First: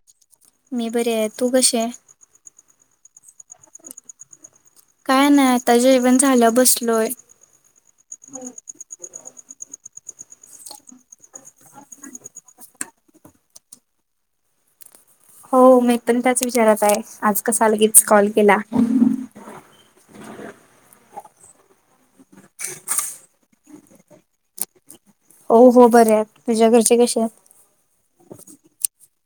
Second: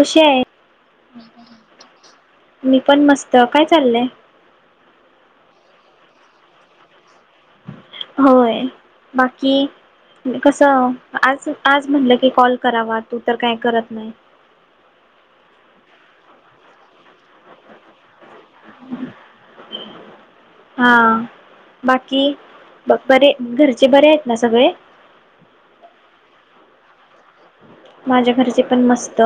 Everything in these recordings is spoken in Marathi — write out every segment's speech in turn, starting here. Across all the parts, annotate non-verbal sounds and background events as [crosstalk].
कशी आहे? मी बरी आहे. तू कशी आहे? मी पण मस्त, काय चाललंय? काय नाही? आता जेवण झालं बसलोय. होय. बाकी! कसं आज आज म्हटलं की कॉल करावा. तू तर काय करत नाही हो मी पण त्याच विचारात आहे. आज कसा लगेच कॉल? केला. हम! बाकी बरे घरचे बरे आहेत ना सगळे? हो हो बरे आहेत. तुझ्या घरचे कसे आहेत? माझ्या घरचे पण मस्त.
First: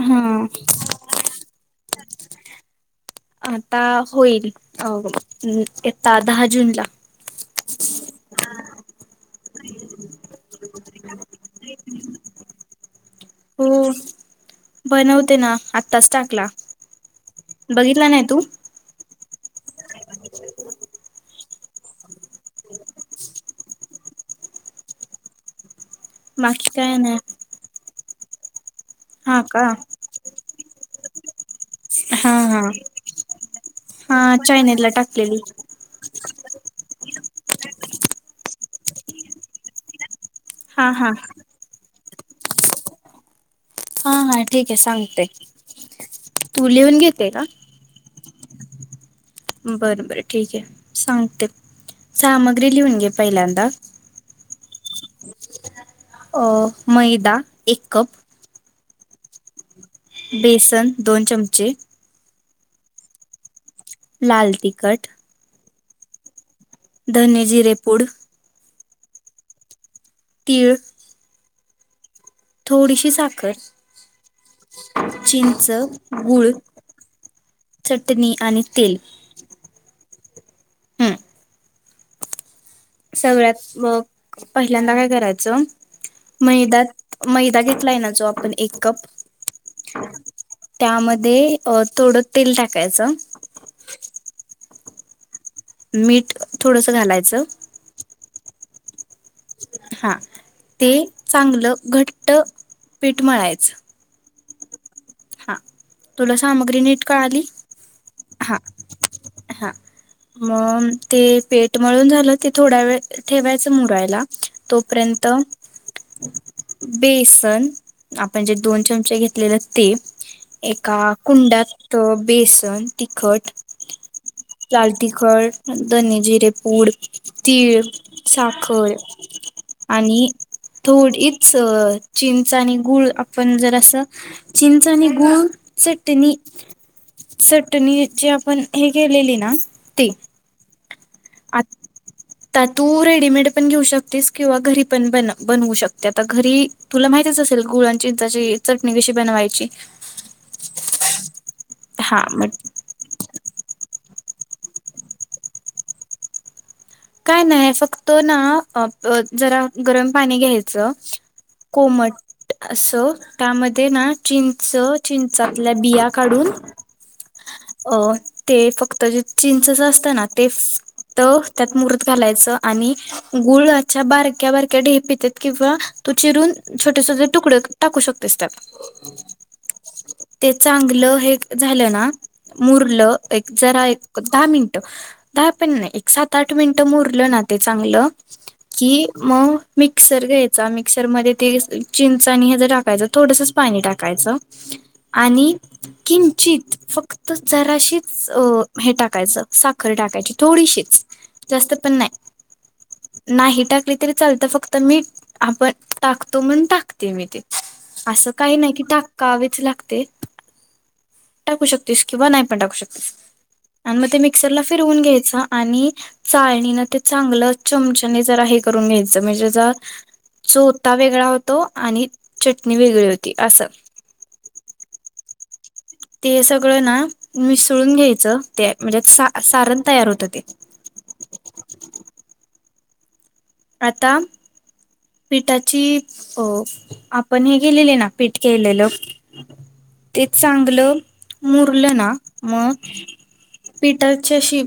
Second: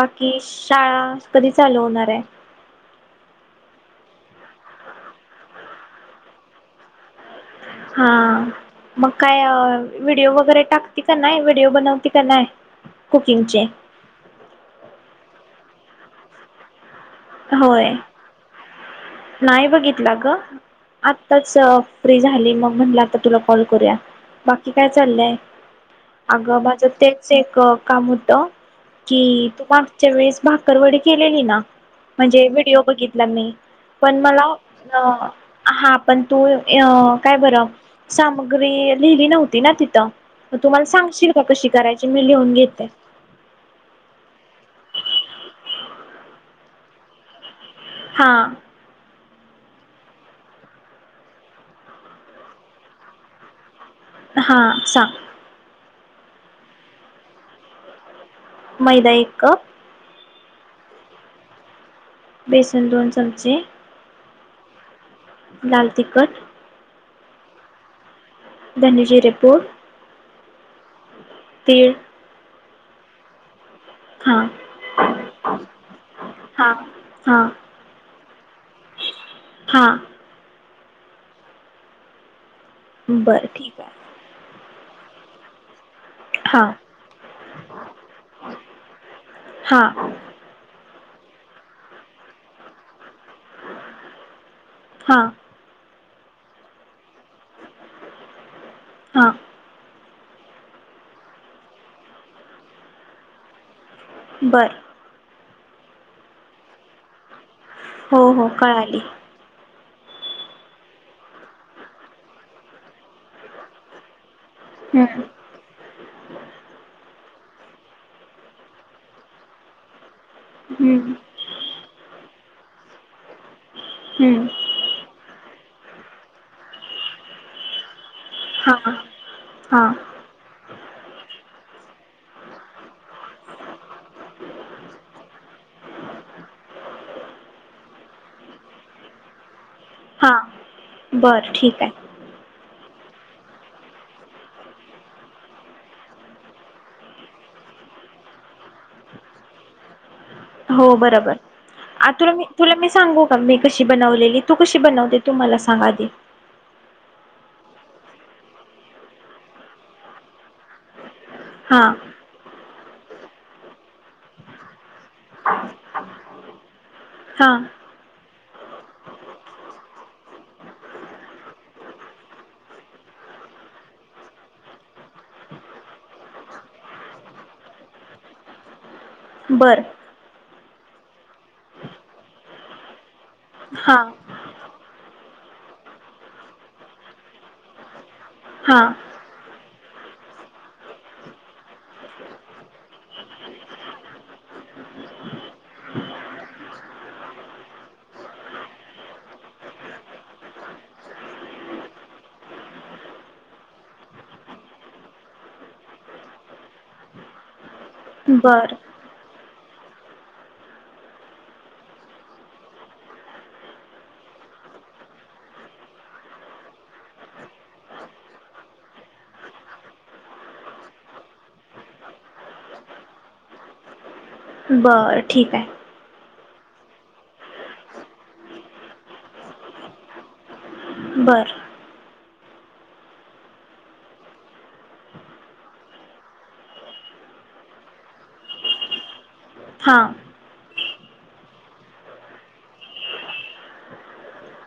बाकी हा शाळा? कधी चालू होणार आहे? आता होईल अ येता दहा जूनला. हा मग काय व्हिडिओ वगैरे टाकते का नाही? विडीओ बनवते की नाय? हो, बनवते ना. आता स्टेटस टाकला. होय. बघितला नाही तू? नाही बघितलं गं, आत्ताच फ्री झाली. मग म्हटलं आता तुला कॉल करूया. बाकी काय चाललंय? अगं बाकी माझं काय तेच नाही एक अ काम होत. हा कि तू का मागच्या वेळेस भाकर वडी केलेली ना. हा म्हणजे हा व्हिडिओ बघितला मी, हा पण मला चायनेलला अ टाकलेली. हा पण तू अ काय बरं सामग्री लिहिली नव्हती ना तिथं तर तू मला हा हा सांगशील का? कशी करायची? मी लिहून घेते. हा हा ठीक आहे सांगते. तू लिहून घेतेय का? हा. बर बरं ठीक आहे. सांगते. सामग्री लिहून घे पहिल्यांदा. हां सांग. अ मैदा एक कप मैदा एक कप. बेसन दोन चमचे बेसन दोन चमचे लाल तिकट लाल तिकट धने जीरे पूड धने जीरे पुड तीळ तीळ थोडीशी साखर हां चिंच गूळ हां हां चटणी आणि तेल हां हम्म बरं सगळ्यात ठीक आहे. मग पहिल्यांदा काय करायचं हां मैदा मैदा घेतला आहे ना जो आपण एक कप हां त्यामध्ये दे थोडं तेल टाकायचं हा मीठ थोडस घालायचं हा हा ते चांगलं घट्ट पीठ मळायच बरं हा तुला सामग्री नीट कळाली हो हो हा. कळाली हा मग ते पिठ मळून झालं ते थोडा वेळ ठेवायचं मुरायला हम्म तोपर्यंत [inaudible] बेसन आपण जे दोन चमचे घेतलेलं ते एका हम्म कुंडात बेसन तिखट हम्म लाल तिखट धने जिरे पूड तीळ हां साखर हां आणि थोडीच चिंच आणि गुळ आपण जर अस चिं च आणि गुळ चटणी चटणी जे आपण हे केलेले ना ते बर ठीक आहे तर तू रेडीमेड पण घेऊ शकतेस किंवा घरी पण बनवू शकते आता घरी तुला माहितीच असेल गुळचींचाची चटणी कशी बनवायची हो बरोबर आ हा तुला मी मग तुला मी सांगू का मी कशी बनवलेली तू कशी बनवते तू मला सांग आधी काय नाही फक्त ना जरा गरम पाणी घ्यायचं हां कोमट असं त्यामध्ये ना चिंच चिंचातल्या बिया काढून हां अ ते फक्त जे चिंचच असतं ना ते फक्त त्यात मुरत घालायचं आणि गुळाच्या बारक्या बारक्या ढेप येतात किंवा तू चिरून छोटे छोटे तुकडे टाकू शकतेस त्यात बरं ते चांगलं हे झालं ना मुरलं एक जरा हां एक दहा मिनट दहा पण नाही एक सात आठ मिनिटं मुरलं ना ते चांगलं हां कि म मिक्सर घ्यायचा मिक्सरमध्येध् ते चिंच हॅज हे टाकायचं थोडसच पाणी टाकायचं आणि किंचित फक्त जराशीच अ हे टाकायचं साखर टाकायची थोडीशीच जास्त पण नाही नाही टाकली तरी चालत फक्त मीठ आपण टाकतो म्हणून टाकते मी ते असं काही नाही बरं की टाकावे [unintelligible] टाकू शकतेस किंवा नाही पण टाकू शक्तीसआणि मग ते मिक्सरला फिरवून घ्यायच आणि चाळणीन ते चांगलं चमचाने जर हे करून घ्यायचं म्हणजे ज चोथा वेगळा होतो आणि चटणी वेगळी होती असं बर ठीक आहे ते सगळं ना मिसळून घ्यायचं ते म्हणजे सा सारण तयार होत ते बर आता पिठाची अ आपण हे केलेली आहे ना पीठ केलेलं हां तेच चांगलं मुरलं ना मग पिठाची अशी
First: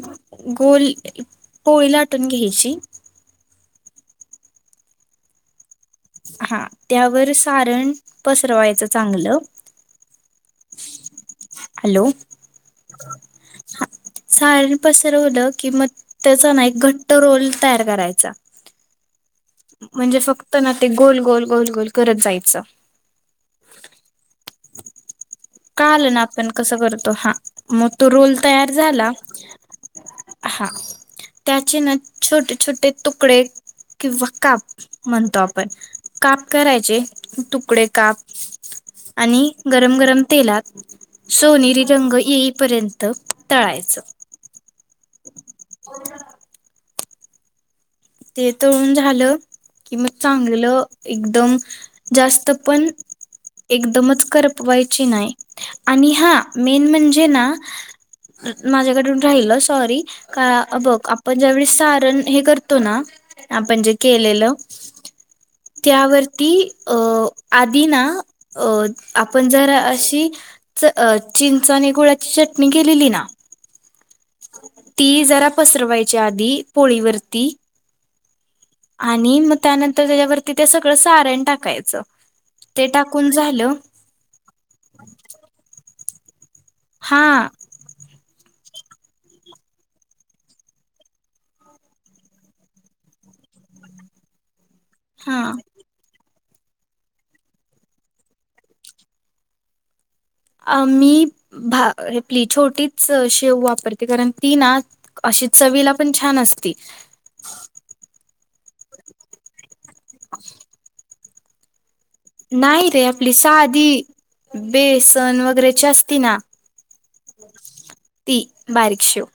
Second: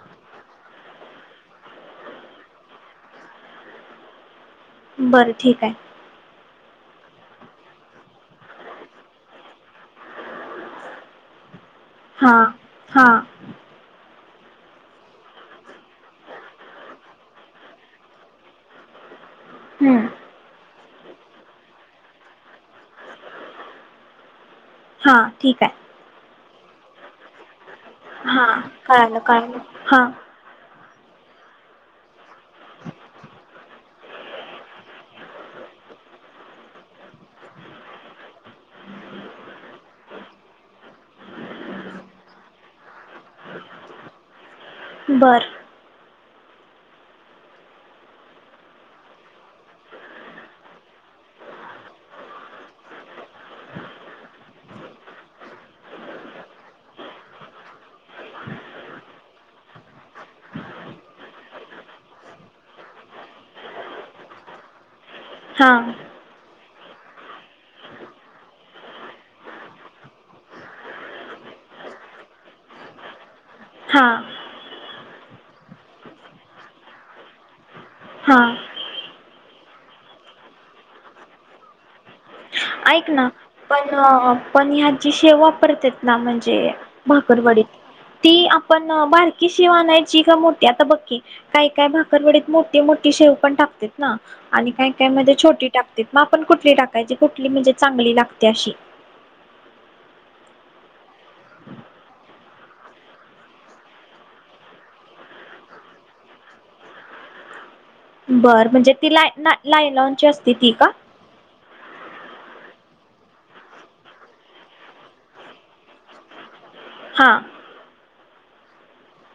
गोल पोळी लाटून घ्यायची बरं ठीक आहे. हा त्यावर सारण पसरवायचं चांगलं ह. हा हा. साारन पसरवलं की मग त्याचा ना एक घट्ट रोल तयार करायचा. हम्म म्हणजे फक्त ना ते गोल गोल गोल गोल करत जायचं. हा. ठीक आहे कळालं ना? आपण कस करतो? हा. तो हा रोल हा तयार झाला कळालं कळालं हा. हा त्याचे ना छोटे छोटे तुकडे किंवा काप म्हणतो आपण काप करायचे तुकडे काप आणि गरम गरम तेलात सोनेरी रंग येईपर्यंत तळायच. बरं. ते तळून झालं कि मग चांगलं एकदम जास्त पण ते तळून ते तळून झालं, की मग चांगलं जास्त पण एकदमच करपवायची नाही आणि हा मेन म्हणजे ना माझ्याकडून राहिलं सॉरी का बघ आपण ज्यावेळी सारण हे करत तो ना आपण जे केलेलं हा त्यावरती अ आधी ना आपण जरा अशी चिंच आणि गुळाची चटणी केलेली ना हा. ती जरा पसरवायच्या आधी पोळीवरती हा. आणि मग त्यानंतर त्याच्यावरती ते सगळं सारण टाकायचं. ते ऐक ना टाकून झालं पण पण ह्या जी शेव वापरत दम हा भाकरवाडीत ती पण बारकी शेव आणायची का मोठी? आता बघ की काही काय भाकररवडीत मोठी मोठी शेव पण टाकते ना आणि काय काय मध्ये हा छोटी टाकते म पण कुठली टाकायची? कु म्हणजे चांगली लागते अशी अ मी आपली छोटीच शेव वापरते कारण ती ना अशी चवीला पण छान असती. बरं म्हणजे ती ला ना लायलॉनची असते ती का? नाही रे आपली साधी बेसन वगैरेची असती ना हा हो. ती बारीक शेव.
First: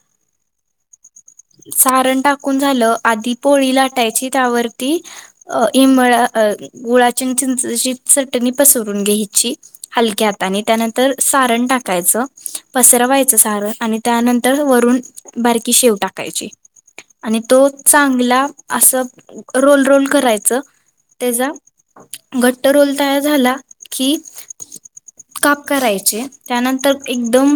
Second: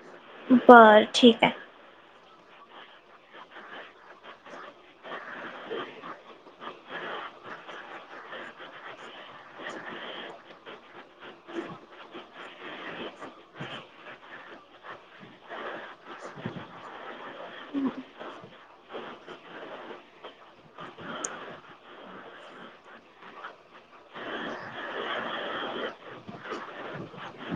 बरं ठीक. आहे सारण टाकून झालं आधी पोळी लाटायची त्यावरती इमळा गुळा चिं चिंचाची चटणी पसरून घ्यायची हलक्या हाताने त्यानंतर सारण टाकायचं पसरवायचं सारण आणि त्यानंतर वरून बारकी शेव टाका. का आणि तो चांगला अस रोल रोल करायच त्याचा घट्ट रोल तयार झाला कि काप करायचे त्यानंतर एकदम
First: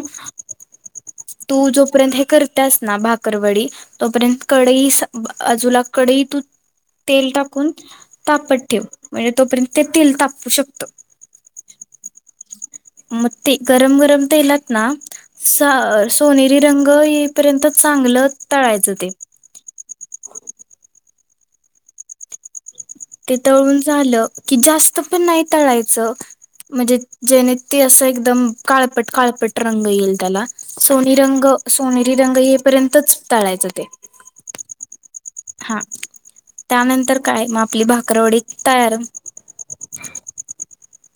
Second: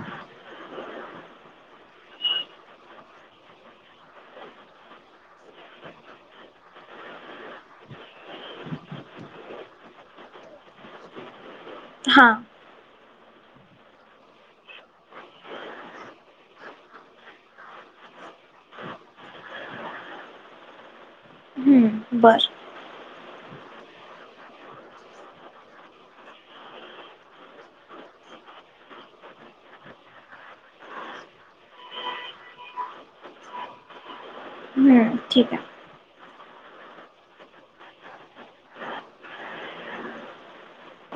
तू जोपर्यंत हे करतास ना भाग भाकरवडी तोपर्यंत बाजूला कढई त तेल टाकून तापत ठेव म्हणजे तोपर्यंत ते तेल तापू शकत. हा. मग ते गरम गरम तेलात ना सोनेरी रंग येपर्यंत चांगलं तळायचं ते. हं. बरं. ते तळून झालं कि जास्त पण नाही तळायचं म्हणजे जेने ते असं एकदम काळपट काळपट रंग येईल त्याला सोनी रंग सोनेरी रंग येपर्यंतच तळायचं ते हं. ठीक आहे. हा त्यानंतर काय मग आपली भाकररवडी तयार.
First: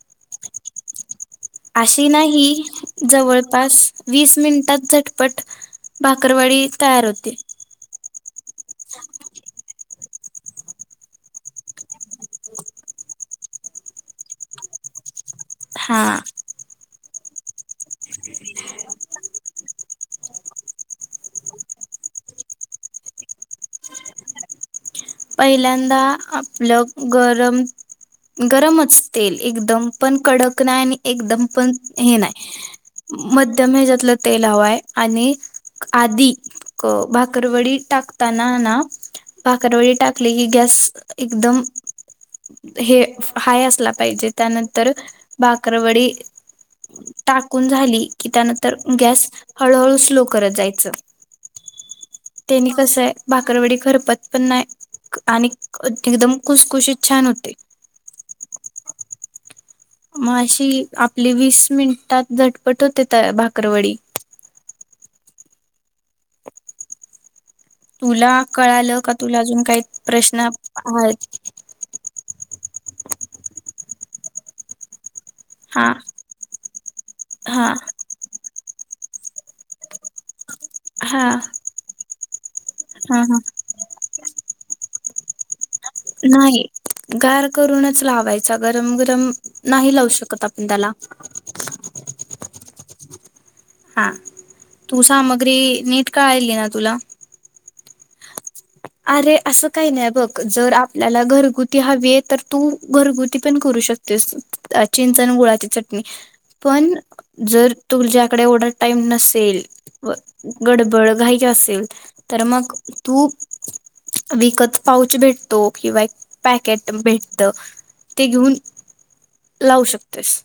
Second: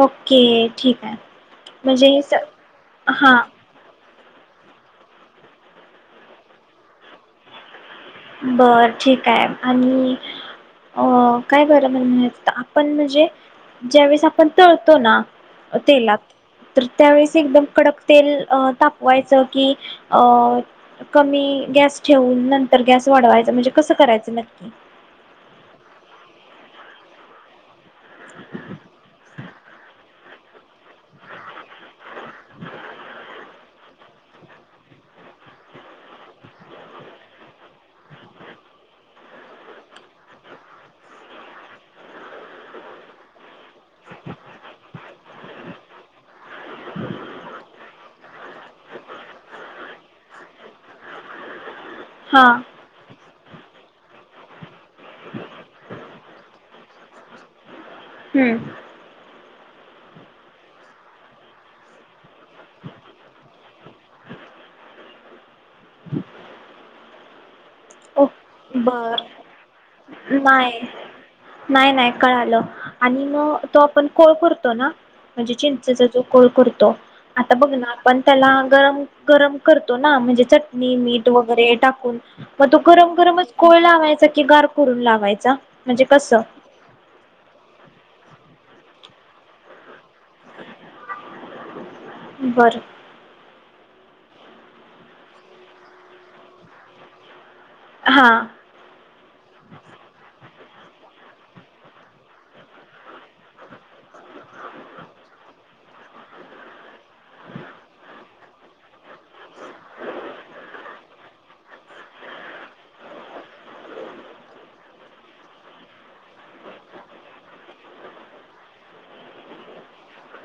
ओके ठीक आहे. अशी म्हणजे हे स नाही हां जवळपास वीस मिनिटांत झटपट भाकरवाडी तयार होते. बरं ठीक आहे आणि अ काय बरम्ह म्ह आपण म्हणजे ज्यावेळेस आपण तळतो ना हा तेलात त्यावेळेस एकदम कडक तेल तापवायचं की कमी गॅस ठेवून नंतर गॅस वाढवायचं म्हणजे कसं करायचं नक्की पहिल्यांदा आपलं गरम गरमच तेल एकदम पण कडक नाही आणि एकदम पण हे नाही मध्यम ह्याच्यातलं तेल हवंय आणि आधी भाकरवडी टाकताना ना भाकरवडी टाकलेली की गॅस एकदम हे हाय असला पाहिजे त्यानंतर भाकरवडी टाकून झाली की त्यानंतर गॅस हळूहळू स्लो करत जायच. हां त्यांनी कस आहे. भाकरवाडी खरपत पण नाही. आणि एकदम खुसखुशीत छान होते. हं. मग अशी आपली वीस मिनिटात झटपट होते त्या भाकरवडी तुला कळालं का बर तुला अजून काही प्रश्न नाही आहेत? नाही नाही कळालं आणि मग तो आपण कोळ पुरतो ना? म्हणजे हा चिंचेचा जो कोळ करतो आता बघ हा ना आपण त्याला गरम गरम करतो ना म्हणजे च मीठ हा वगैरे टाकून म तो गरम हा हा गरमच वायचं की घर करून लावायचा. म्हणजे कसं नाही गार करूनच लावायचं गरम गरम नाही लावू शकत आपण त्याला बरं. हा तू सामग्री नीट काळल ना तुला हा अरे असं काही नाही बघ जर आपल्याला घरगुती हवी आहे तर तू घरगुती पण करू शकतेस चिंचण गुळाची चटणी पण जर तुझ्याकडे ओढात टाईम नसेल गडबड घाईची असेल तर मग तू विकत पाऊच भेटतो किंवा एक पॅकेट भेटत ते घेऊन लावू शकतेस?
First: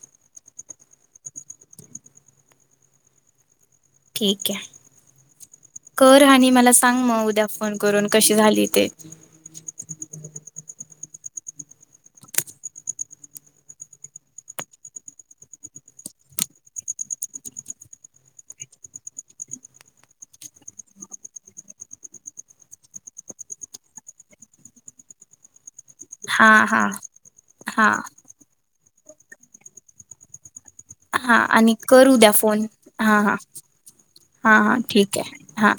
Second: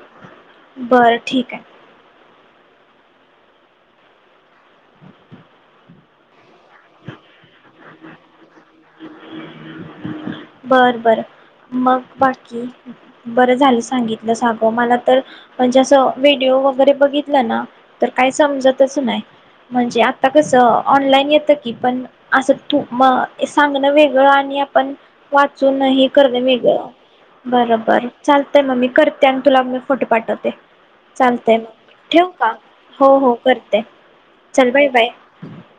बरं ठीक आहे. ठीक आहे कर आणि मला सांग मग उद्या फोन करून कशी झाली ते बर. बर मग बाकी बरं झालं सांगितलं सग मला तर म्हणजे असं व्हिडिओ वगैरे बघितलं ना तर काय समजतच नाही म्हणजे आता कसं ऑनलाईन येतं की पण असं तू म सांगण वेगळं आणि आपण वाचूनही कर हा मी हा हा बरोबर चालतय मम्मी करते आणि तुला मी फोटो पाठवते हा चालतंय मग आणि करू ठेवू द्या का फोन हो हा हो हां करते हा चल हां बाय बाय ठीक आहे हा